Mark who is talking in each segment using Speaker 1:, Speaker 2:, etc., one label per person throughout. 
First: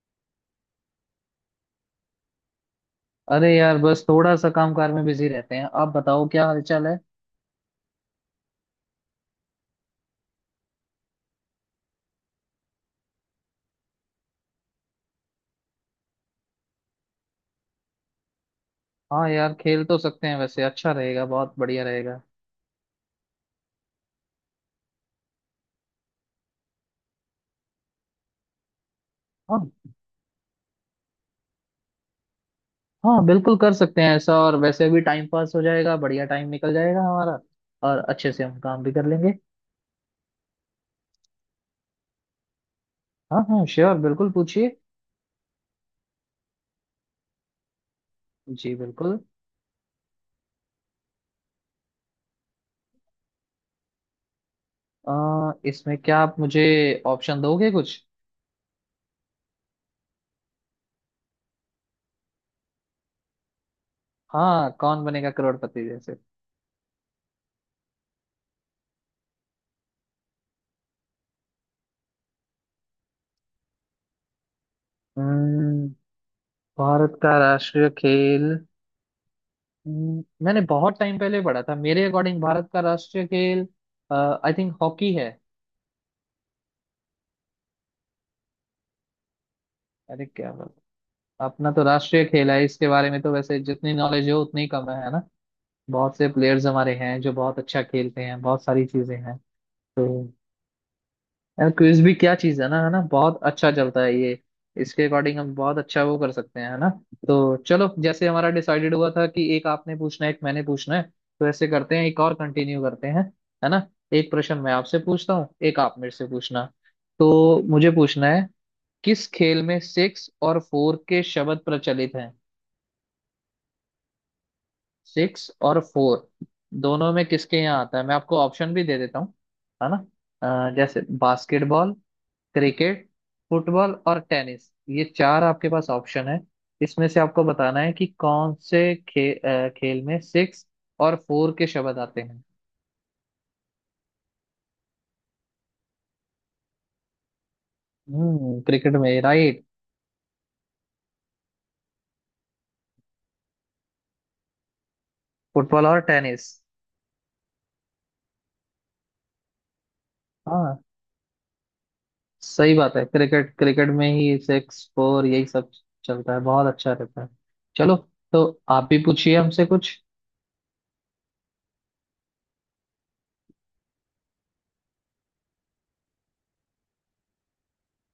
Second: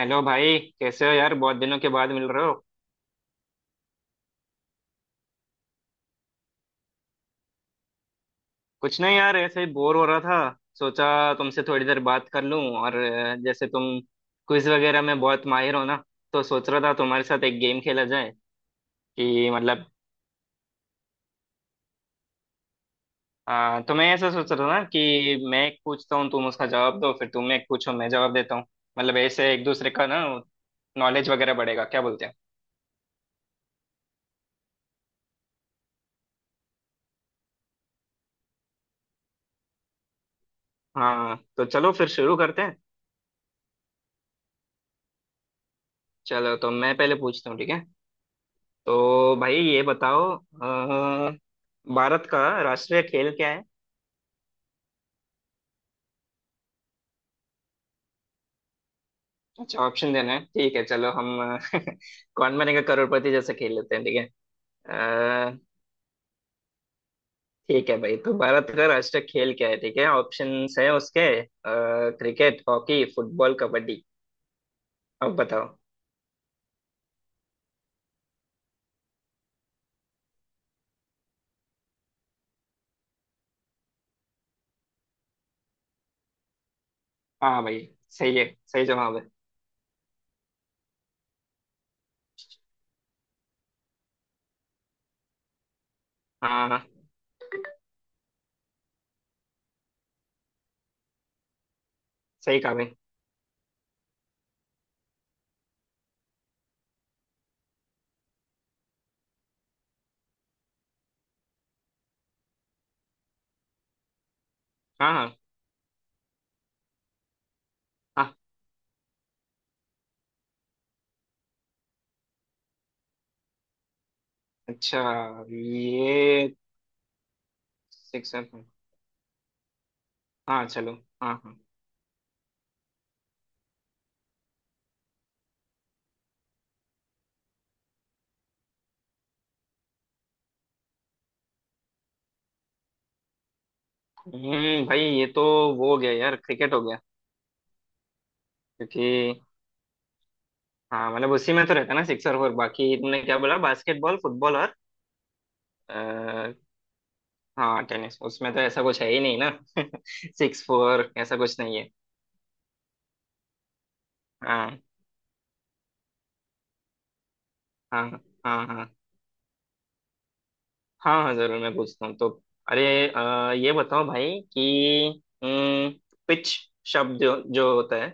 Speaker 1: Hello भाई, कैसे हो यार। बहुत दिनों के बाद मिल रहे हो।
Speaker 2: अरे यार, बस थोड़ा सा कामकाज में बिजी रहते हैं। आप बताओ क्या हालचाल है।
Speaker 1: कुछ नहीं यार, ऐसे ही बोर हो रहा था। सोचा तुमसे थोड़ी देर बात कर लूं। और जैसे तुम क्विज वगैरह में बहुत माहिर हो ना, तो सोच रहा था तुम्हारे साथ एक गेम खेला जाए।
Speaker 2: हाँ
Speaker 1: कि
Speaker 2: यार, खेल
Speaker 1: मतलब
Speaker 2: तो सकते हैं, वैसे अच्छा रहेगा, बहुत बढ़िया रहेगा।
Speaker 1: तो मैं ऐसा सोच रहा था ना कि मैं एक पूछता हूँ, तुम उसका जवाब दो, फिर तुम एक पूछो, मैं जवाब देता हूँ। मतलब ऐसे एक
Speaker 2: हाँ
Speaker 1: दूसरे का ना नॉलेज वगैरह बढ़ेगा, क्या बोलते हैं।
Speaker 2: हाँ बिल्कुल कर सकते हैं ऐसा, और वैसे भी टाइम पास हो जाएगा, बढ़िया टाइम निकल जाएगा हमारा, और अच्छे से हम काम भी कर लेंगे।
Speaker 1: हाँ तो चलो फिर शुरू करते हैं।
Speaker 2: हाँ हाँ श्योर, बिल्कुल पूछिए।
Speaker 1: चलो तो मैं पहले पूछता हूँ, ठीक है।
Speaker 2: जी बिल्कुल।
Speaker 1: तो भाई ये बताओ अ, भारत का राष्ट्रीय खेल क्या है।
Speaker 2: इसमें क्या आप मुझे ऑप्शन दोगे कुछ?
Speaker 1: अच्छा, ऑप्शन देना है, ठीक है, चलो हम कौन बनेगा करोड़पति जैसा खेल लेते हैं, ठीक है।
Speaker 2: हाँ, कौन बनेगा
Speaker 1: अ,
Speaker 2: करोड़पति जैसे।
Speaker 1: ठीक है भाई, तो भारत का राष्ट्रीय खेल क्या है, ठीक है। ऑप्शंस है उसके क्रिकेट, हॉकी, फुटबॉल, कबड्डी। अब बताओ।
Speaker 2: हम्म, भारत का राष्ट्रीय खेल। मैंने बहुत टाइम पहले पढ़ा था, मेरे अकॉर्डिंग भारत का राष्ट्रीय खेल आई थिंक हॉकी है।
Speaker 1: हाँ भाई, सही है, सही जवाब है।
Speaker 2: अरे क्या बात! अपना तो राष्ट्रीय खेल है, इसके बारे में तो वैसे जितनी नॉलेज हो उतनी कम है ना। बहुत से
Speaker 1: हाँ,
Speaker 2: प्लेयर्स
Speaker 1: हाँ,
Speaker 2: हमारे
Speaker 1: हाँ।
Speaker 2: हैं जो बहुत अच्छा खेलते हैं, बहुत सारी चीजें हैं। तो यार, क्विज भी क्या
Speaker 1: सही
Speaker 2: चीज है
Speaker 1: कहा
Speaker 2: ना, है
Speaker 1: भाई।
Speaker 2: ना, बहुत अच्छा चलता है ये। इसके अकॉर्डिंग हम बहुत अच्छा वो कर सकते हैं, है ना। तो चलो, जैसे हमारा डिसाइडेड हुआ था कि एक आपने पूछना है एक मैंने पूछना है, तो ऐसे करते हैं, एक और कंटिन्यू करते हैं, है ना। एक प्रश्न मैं आपसे
Speaker 1: हाँ,
Speaker 2: पूछता
Speaker 1: हाँ,
Speaker 2: हूँ, एक आप मेरे से पूछना। तो मुझे पूछना
Speaker 1: हाँ।
Speaker 2: है, किस खेल में सिक्स और फोर के शब्द प्रचलित हैं?
Speaker 1: अच्छा,
Speaker 2: सिक्स और फोर
Speaker 1: ये
Speaker 2: दोनों में किसके यहाँ आता है? मैं
Speaker 1: सिक्स।
Speaker 2: आपको ऑप्शन भी दे देता हूँ, है ना।
Speaker 1: हाँ चलो।
Speaker 2: जैसे
Speaker 1: हाँ, हाँ।
Speaker 2: बास्केटबॉल, क्रिकेट, फुटबॉल और टेनिस, ये चार आपके पास ऑप्शन है। इसमें से आपको बताना है कि कौन से खे, अ, खेल में सिक्स और फोर के शब्द आते हैं।
Speaker 1: भाई, ये तो वो हो गया यार, क्रिकेट हो गया।
Speaker 2: हम्म, क्रिकेट में,
Speaker 1: क्योंकि
Speaker 2: राइट।
Speaker 1: हाँ मतलब उसी में तो रहता है ना सिक्स और फोर। बाकी तुमने क्या बोला, बास्केटबॉल, फुटबॉल और
Speaker 2: फुटबॉल और टेनिस।
Speaker 1: आ, हाँ टेनिस। उसमें तो ऐसा कुछ है ही नहीं ना। सिक्स
Speaker 2: हाँ,
Speaker 1: फोर ऐसा कुछ नहीं है।
Speaker 2: सही बात है, क्रिकेट, में ही
Speaker 1: हाँ,
Speaker 2: सिक्स फोर यही सब चलता है, बहुत अच्छा रहता है। चलो,
Speaker 1: हाँ,
Speaker 2: तो
Speaker 1: हाँ, हाँ।
Speaker 2: आप भी पूछिए हमसे कुछ।
Speaker 1: हाँ, हाँ, जरूर। मैं पूछता हूँ, तो अरे ये बताओ भाई कि पिच शब्द जो होता है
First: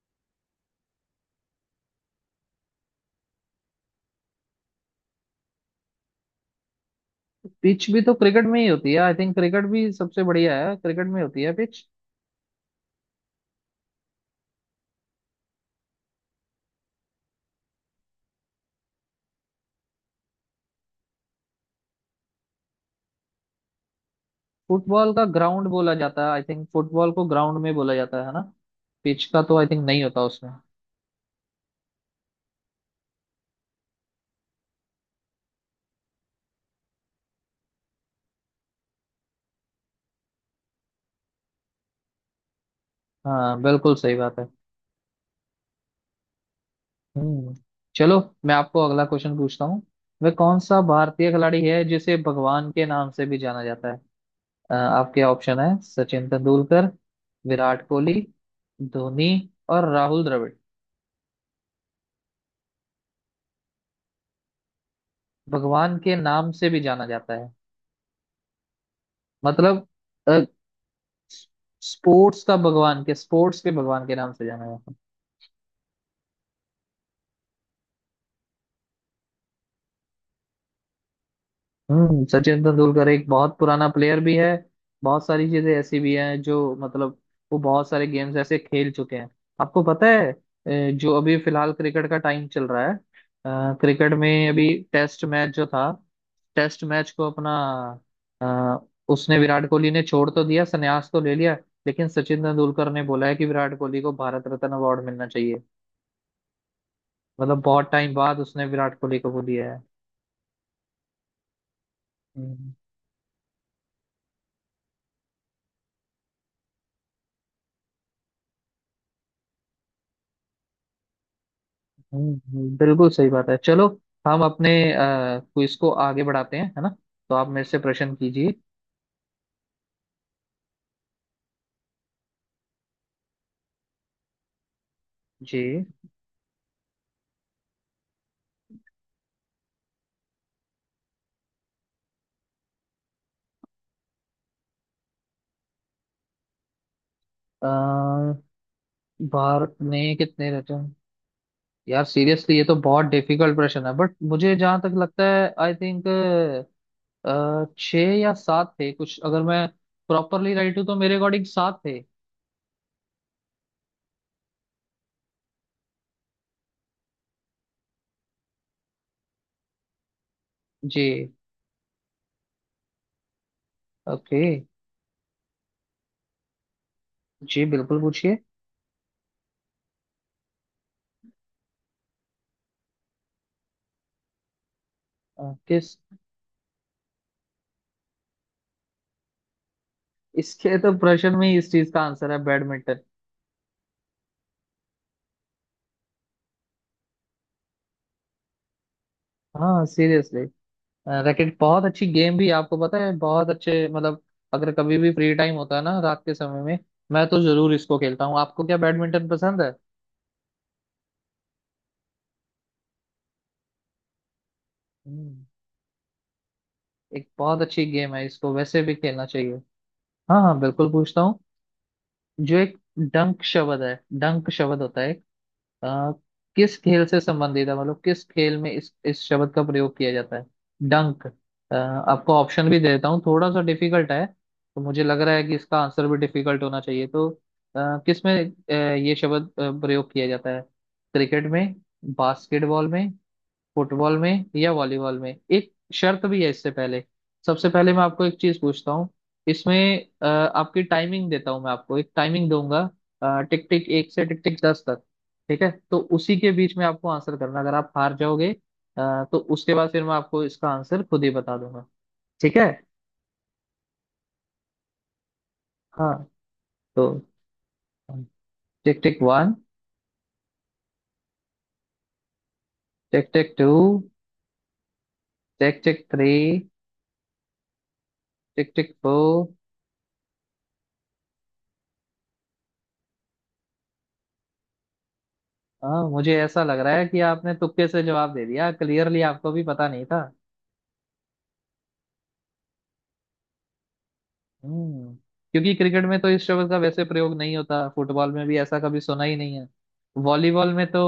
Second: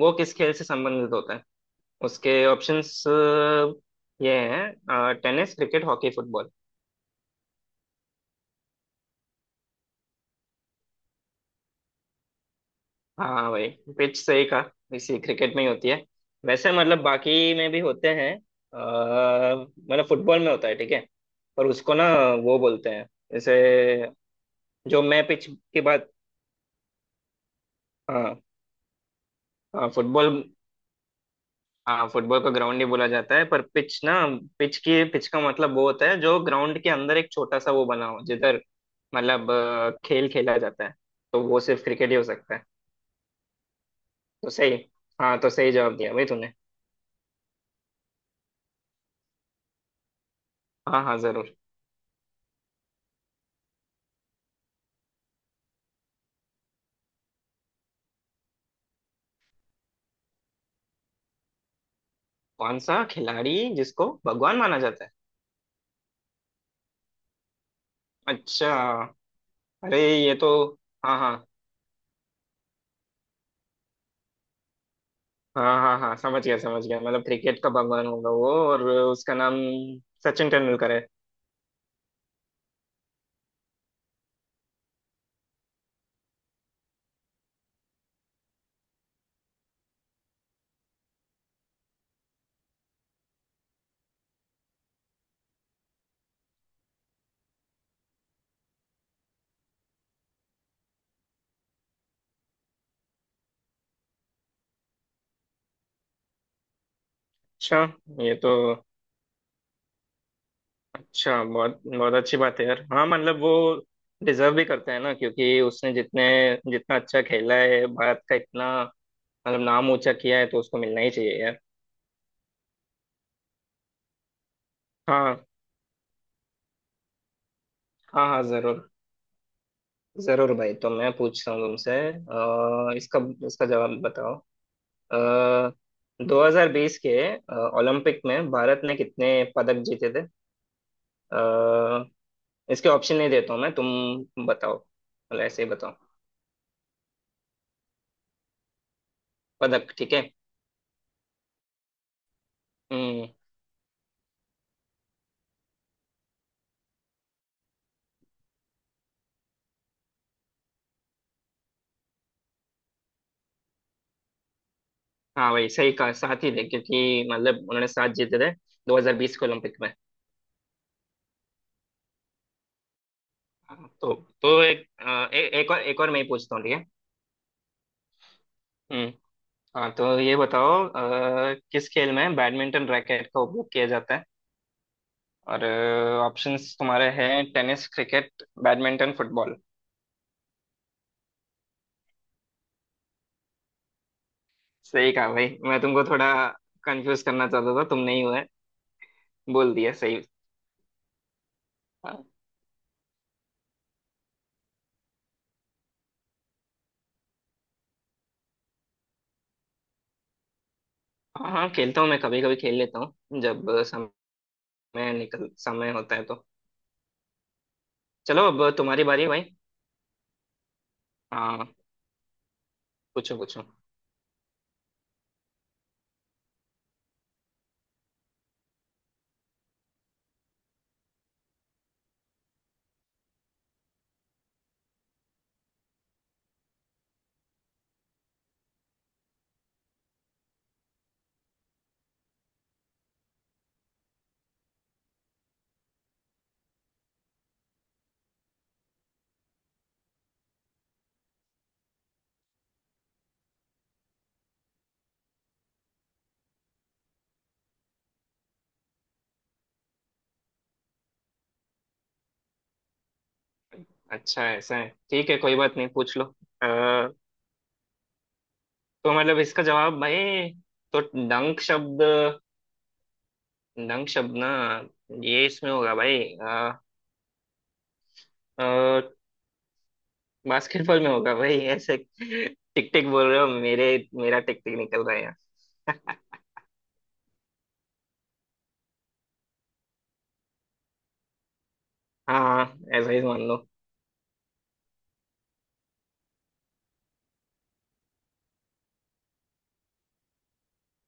Speaker 1: वो किस खेल से संबंधित होता है। उसके ऑप्शंस ये हैं tennis, cricket, hockey, football.
Speaker 2: Pitch भी तो क्रिकेट में ही होती है, आई थिंक क्रिकेट भी सबसे बढ़िया है, क्रिकेट में होती है पिच।
Speaker 1: हाँ भाई, पिच से ही कहा, इसी क्रिकेट में ही होती है। वैसे मतलब बाकी में भी होते हैं। मतलब फुटबॉल में होता है, ठीक है। पर उसको ना, वो बोलते हैं जैसे, जो
Speaker 2: फुटबॉल का
Speaker 1: मैं पिच
Speaker 2: ग्राउंड
Speaker 1: की
Speaker 2: बोला
Speaker 1: बात।
Speaker 2: जाता है, आई थिंक फुटबॉल को ग्राउंड में बोला जाता है
Speaker 1: हाँ।
Speaker 2: ना, पिच का तो आई थिंक
Speaker 1: हाँ
Speaker 2: नहीं होता
Speaker 1: फुटबॉल।
Speaker 2: उसमें।
Speaker 1: हाँ, फुटबॉल को ग्राउंड ही बोला जाता है, पर पिच ना। पिच की, पिच का मतलब वो होता है जो ग्राउंड के अंदर एक छोटा सा वो बना हो जिधर मतलब खेल खेला जाता है। तो वो सिर्फ क्रिकेट ही हो सकता है।
Speaker 2: हाँ बिल्कुल सही बात है।
Speaker 1: तो सही। हाँ, तो सही जवाब दिया भाई तूने।
Speaker 2: हम्म, चलो, मैं आपको अगला क्वेश्चन पूछता हूँ। वह कौन सा
Speaker 1: हाँ, हाँ,
Speaker 2: भारतीय
Speaker 1: जरूर।
Speaker 2: खिलाड़ी है जिसे भगवान के नाम से भी जाना जाता है? आपके ऑप्शन है सचिन तेंदुलकर, विराट कोहली, धोनी और राहुल द्रविड़।
Speaker 1: कौन सा खिलाड़ी जिसको भगवान माना जाता है।
Speaker 2: भगवान के नाम से भी जाना जाता है,
Speaker 1: अच्छा।
Speaker 2: मतलब
Speaker 1: अरे, ये तो, हाँ, हाँ,
Speaker 2: स्पोर्ट्स का भगवान, के स्पोर्ट्स के भगवान के नाम से जाना जाता है।
Speaker 1: हाँ, हाँ, हाँ, समझ गया, समझ गया। मतलब क्रिकेट का भगवान होगा वो और उसका नाम सचिन तेंदुलकर है।
Speaker 2: हम्म, सचिन तेंदुलकर एक बहुत पुराना प्लेयर भी है, बहुत सारी चीजें ऐसी भी हैं जो मतलब, वो बहुत सारे गेम्स ऐसे खेल चुके हैं। आपको पता है, जो अभी फिलहाल क्रिकेट का टाइम चल रहा है, क्रिकेट में अभी टेस्ट मैच जो था, टेस्ट मैच को अ, उसने, विराट कोहली ने, छोड़ तो दिया, संन्यास तो ले लिया। लेकिन सचिन तेंदुलकर ने बोला है कि विराट कोहली को भारत रत्न अवार्ड मिलना चाहिए, मतलब
Speaker 1: अच्छा,
Speaker 2: बहुत टाइम
Speaker 1: ये
Speaker 2: बाद
Speaker 1: तो
Speaker 2: उसने विराट कोहली को वो दिया
Speaker 1: अच्छा, बहुत बहुत अच्छी बात है
Speaker 2: है।
Speaker 1: यार। हाँ मतलब वो डिजर्व भी करते हैं ना, क्योंकि उसने जितने, जितना अच्छा खेला है, भारत का इतना मतलब नाम ऊंचा किया है, तो उसको मिलना ही चाहिए यार।
Speaker 2: बिल्कुल सही बात है। चलो, हम अपने
Speaker 1: हाँ,
Speaker 2: क्विज को आगे बढ़ाते हैं, है ना। तो आप मेरे से प्रश्न
Speaker 1: हाँ, हाँ,
Speaker 2: कीजिए।
Speaker 1: जरूर। जरूर भाई, तो मैं पूछता हूँ तुमसे, इसका, इसका जवाब बताओ। अ,
Speaker 2: जी।
Speaker 1: 2020 के ओलंपिक में भारत ने कितने पदक जीते थे। अ, इसके ऑप्शन नहीं देता हूँ मैं, तुम बताओ, मतलब ऐसे ही बताओ।
Speaker 2: अ, भारत
Speaker 1: पदक, ठीक
Speaker 2: में
Speaker 1: है।
Speaker 2: कितने रहते हैं? यार सीरियसली, ये तो बहुत
Speaker 1: हम्म।
Speaker 2: डिफिकल्ट प्रश्न है, बट मुझे जहां तक लगता है, आई थिंक छः या सात थे कुछ, अगर मैं प्रॉपरली राइट हूँ तो मेरे अकॉर्डिंग सात थे।
Speaker 1: हाँ भाई, सही कहा, साथ ही थे क्योंकि मतलब उन्होंने 7 जीते थे 2020 के ओलंपिक में।
Speaker 2: जी।
Speaker 1: हाँ, तो
Speaker 2: ओके।
Speaker 1: तो एक एक और मैं ही पूछता हूँ, ठीक है।
Speaker 2: जी बिल्कुल, पूछिए।
Speaker 1: हम्म। हाँ, तो ये बताओ किस खेल में बैडमिंटन रैकेट का उपयोग किया जाता है।
Speaker 2: अ,
Speaker 1: और
Speaker 2: किस
Speaker 1: ऑप्शंस तुम्हारे हैं टेनिस, क्रिकेट, बैडमिंटन, फुटबॉल।
Speaker 2: इसके तो प्रश्न में ही इस चीज का आंसर है, बैडमिंटन।
Speaker 1: सही कहा भाई, मैं तुमको थोड़ा कंफ्यूज करना चाहता था, तुमने ही है बोल
Speaker 2: हाँ
Speaker 1: दिया सही।
Speaker 2: सीरियसली, रैकेट बहुत अच्छी
Speaker 1: हाँ,
Speaker 2: गेम भी है, आपको पता है, बहुत अच्छे मतलब, अगर कभी भी फ्री टाइम होता है ना रात के समय में, मैं तो जरूर इसको खेलता हूँ। आपको क्या बैडमिंटन पसंद है?
Speaker 1: हाँ, खेलता हूँ। मैं कभी कभी खेल लेता हूँ, जब समय
Speaker 2: हम्म,
Speaker 1: निकल, समय होता है तो।
Speaker 2: एक बहुत अच्छी गेम है,
Speaker 1: चलो,
Speaker 2: इसको
Speaker 1: अब
Speaker 2: वैसे भी
Speaker 1: तुम्हारी बारी
Speaker 2: खेलना
Speaker 1: है भाई।
Speaker 2: चाहिए। हाँ हाँ, बिल्कुल पूछता हूँ।
Speaker 1: हाँ,
Speaker 2: जो एक
Speaker 1: पूछो,
Speaker 2: डंक
Speaker 1: पूछो।
Speaker 2: शब्द है, डंक शब्द होता है आ, किस खेल से संबंधित है, मतलब किस खेल में इस शब्द का प्रयोग किया जाता है, डंक? आपको ऑप्शन भी देता हूँ, थोड़ा सा डिफिकल्ट है, तो मुझे लग रहा है कि इसका आंसर भी डिफिकल्ट होना चाहिए। तो आ, किस में आ, ये शब्द प्रयोग किया जाता है क्रिकेट में, बास्केटबॉल में, फुटबॉल में या वॉलीबॉल में? एक शर्त भी है इससे पहले। सबसे पहले मैं आपको एक चीज पूछता हूँ इसमें, आपकी टाइमिंग देता हूँ, मैं आपको एक टाइमिंग दूंगा, टिक टिक एक से टिक टिक दस तक, ठीक है? तो उसी के बीच में आपको आंसर करना। अगर आप हार जाओगे, तो उसके बाद फिर मैं आपको इसका आंसर खुद ही बता दूंगा, ठीक है?
Speaker 1: अच्छा ऐसा है, ठीक है, कोई बात नहीं,
Speaker 2: हाँ,
Speaker 1: पूछ लो।
Speaker 2: तो
Speaker 1: अ,
Speaker 2: टिक
Speaker 1: तो
Speaker 2: टिक
Speaker 1: मतलब
Speaker 2: वन।
Speaker 1: इसका जवाब भाई, तो डंक शब्द,
Speaker 2: टिक टिक टू।
Speaker 1: डंक शब्द ना, ये इसमें
Speaker 2: टिक
Speaker 1: होगा
Speaker 2: टिक
Speaker 1: भाई,
Speaker 2: three. Tick tick four.
Speaker 1: Basketball में होगा भाई। ऐसे टिक टिक बोल रहे हो, मेरे, मेरा टिक टिक निकल रहा है।
Speaker 2: हाँ, मुझे ऐसा लग रहा है कि आपने तुक्के से जवाब दे दिया, क्लियरली आपको भी पता नहीं था।
Speaker 1: हाँ, ऐसा ही मान लो।
Speaker 2: हम्म, क्योंकि क्रिकेट में तो इस शब्द का वैसे प्रयोग नहीं होता, फुटबॉल में भी ऐसा कभी सुना ही नहीं है, वॉलीबॉल में तो,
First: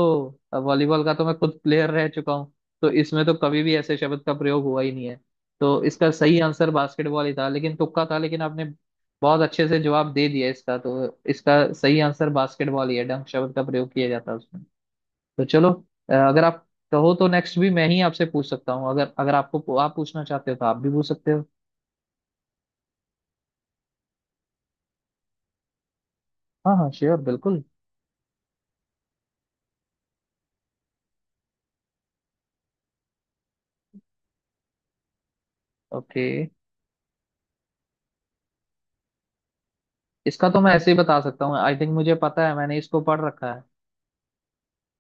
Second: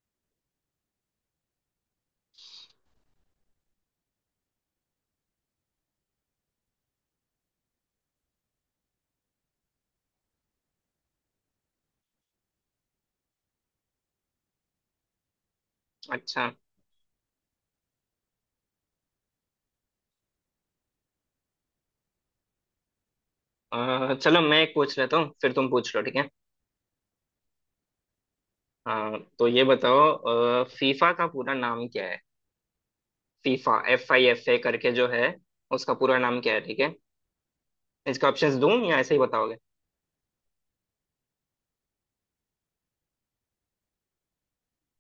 Speaker 2: वॉलीबॉल का तो मैं खुद प्लेयर रह चुका हूँ, तो इसमें तो कभी भी ऐसे शब्द का प्रयोग हुआ ही नहीं है। तो इसका सही आंसर बास्केटबॉल ही था, लेकिन तुक्का था, लेकिन आपने बहुत अच्छे से जवाब दे दिया, इसका तो, इसका सही आंसर बास्केटबॉल ही है, डंक शब्द का प्रयोग किया जाता है उसमें। तो चलो, अगर
Speaker 1: अच्छा।
Speaker 2: आप कहो तो नेक्स्ट भी मैं ही आपसे पूछ सकता हूँ, अगर अगर आपको, आप पूछना चाहते हो तो आप भी पूछ सकते हो।
Speaker 1: चलो मैं एक पूछ लेता हूँ, फिर तुम पूछ लो, ठीक है।
Speaker 2: हाँ हाँ श्योर, बिल्कुल।
Speaker 1: हाँ, तो ये बताओ फीफा का पूरा नाम क्या है। FIFA, F I F A करके जो है, उसका पूरा
Speaker 2: ओके,
Speaker 1: नाम क्या है, ठीक है। इसका ऑप्शंस दूं या ऐसे ही बताओगे।
Speaker 2: इसका तो मैं ऐसे ही बता सकता हूँ, आई थिंक मुझे पता है, मैंने इसको पढ़ रखा है।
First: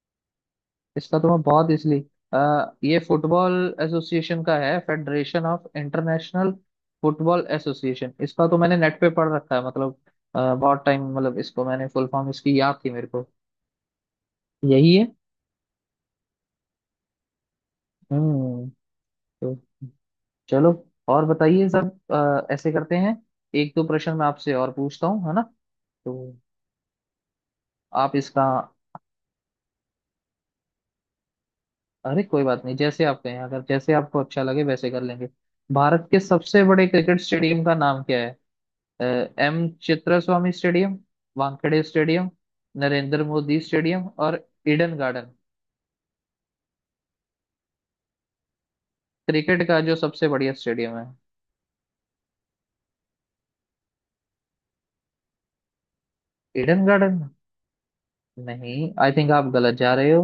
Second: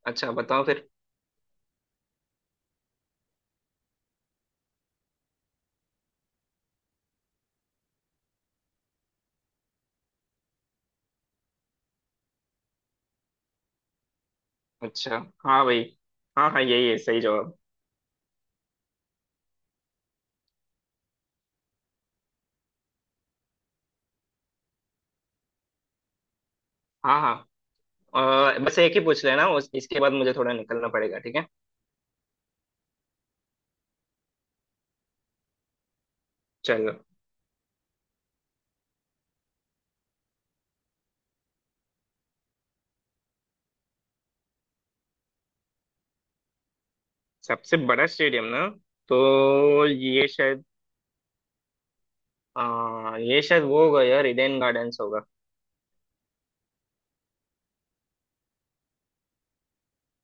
Speaker 1: अच्छा, बताओ फिर।
Speaker 2: इसका तो मैं बहुत इसलिए, ये फुटबॉल एसोसिएशन का है, federation of international football association. इसका तो मैंने नेट पे पढ़ रखा है, मतलब बहुत टाइम, मतलब इसको, मैंने फुल फॉर्म इसकी याद थी मेरे को, यही है।
Speaker 1: अच्छा, हाँ भाई, हाँ, हाँ, यही है सही जवाब।
Speaker 2: हम्म, तो चलो, और बताइए सब। ऐसे करते हैं, एक दो प्रश्न मैं आपसे और पूछता हूँ, है ना। तो
Speaker 1: हाँ,
Speaker 2: आप इसका,
Speaker 1: हाँ। बस एक ही पूछ लेना, उस इसके बाद मुझे थोड़ा निकलना पड़ेगा, ठीक है।
Speaker 2: अरे कोई बात नहीं, जैसे आप कहें, अगर जैसे आपको अच्छा लगे वैसे कर लेंगे। भारत के सबसे बड़े
Speaker 1: चलो,
Speaker 2: क्रिकेट स्टेडियम का नाम क्या है? M Chinnaswamy stadium, Wankhede stadium, Narendra Modi stadium और ईडन गार्डन।
Speaker 1: सबसे बड़ा स्टेडियम ना,
Speaker 2: क्रिकेट का
Speaker 1: तो
Speaker 2: जो
Speaker 1: ये
Speaker 2: सबसे बढ़िया
Speaker 1: शायद
Speaker 2: स्टेडियम है,
Speaker 1: ये शायद वो होगा यार, इडेन गार्डन्स होगा।
Speaker 2: ईडन गार्डन नहीं, आई थिंक आप गलत जा रहे हो।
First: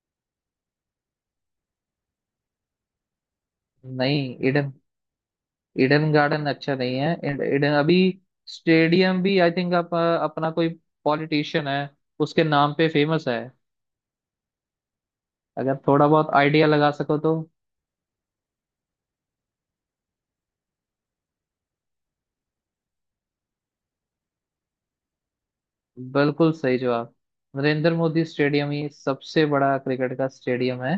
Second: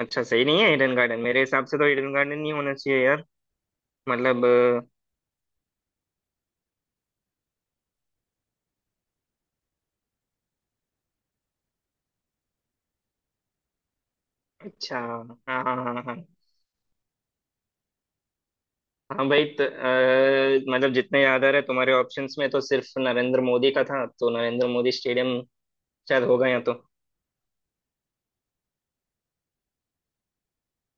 Speaker 1: अच्छा, सही नहीं है ईडन गार्डन। मेरे हिसाब से तो ईडन गार्डन नहीं होना चाहिए यार।
Speaker 2: नहीं,
Speaker 1: मतलब
Speaker 2: ईडन, ईडन गार्डन अच्छा नहीं है। ईडन, अभी स्टेडियम भी, आई थिंक आप, अपना कोई पॉलिटिशियन है उसके नाम पे फेमस है।
Speaker 1: अच्छा, हाँ,
Speaker 2: अगर
Speaker 1: हाँ, हाँ,
Speaker 2: थोड़ा
Speaker 1: हाँ।
Speaker 2: बहुत आइडिया लगा सको तो।
Speaker 1: हाँ भाई, मतलब जितने याद आ रहे तुम्हारे ऑप्शंस में, तो सिर्फ नरेंद्र मोदी का था, तो नरेंद्र मोदी स्टेडियम शायद होगा
Speaker 2: बिल्कुल
Speaker 1: या तो।
Speaker 2: सही जवाब। नरेंद्र मोदी स्टेडियम ही सबसे बड़ा क्रिकेट का स्टेडियम है,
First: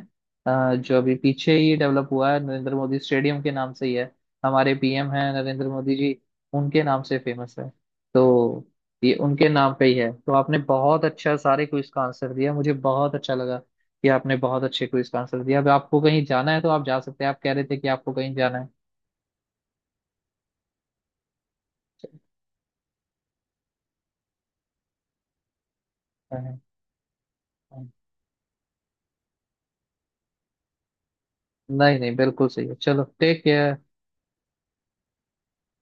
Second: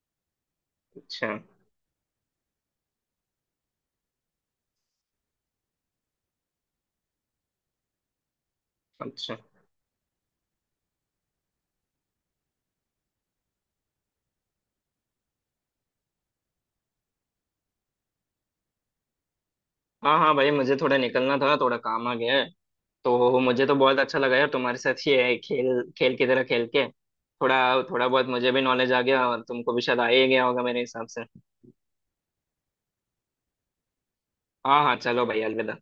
Speaker 2: जो अभी
Speaker 1: अच्छा।
Speaker 2: पीछे ही डेवलप हुआ है, नरेंद्र मोदी स्टेडियम के नाम से ही है। हमारे पीएम हैं नरेंद्र मोदी जी, उनके नाम से फेमस है। तो ये
Speaker 1: अच्छा,
Speaker 2: उनके नाम पे ही है। तो आपने बहुत अच्छा सारे क्विज का आंसर दिया, मुझे बहुत अच्छा लगा कि आपने बहुत अच्छे क्विज का आंसर दिया। अब आपको कहीं जाना है तो आप जा सकते हैं, आप कह रहे थे कि आपको कहीं जाना
Speaker 1: हाँ, हाँ भाई, मुझे थोड़ा निकलना था, थोड़ा काम आ गया है। तो मुझे तो बहुत अच्छा लगा यार तुम्हारे साथ, ये खेल खेल की तरह
Speaker 2: है।
Speaker 1: खेल के थोड़ा थोड़ा बहुत मुझे भी नॉलेज आ गया और तुमको भी शायद आ ही गया होगा मेरे हिसाब से।
Speaker 2: नहीं नहीं, बिल्कुल सही है। चलो, टेक केयर।
Speaker 1: हाँ, हाँ, चलो भाई, अलविदा।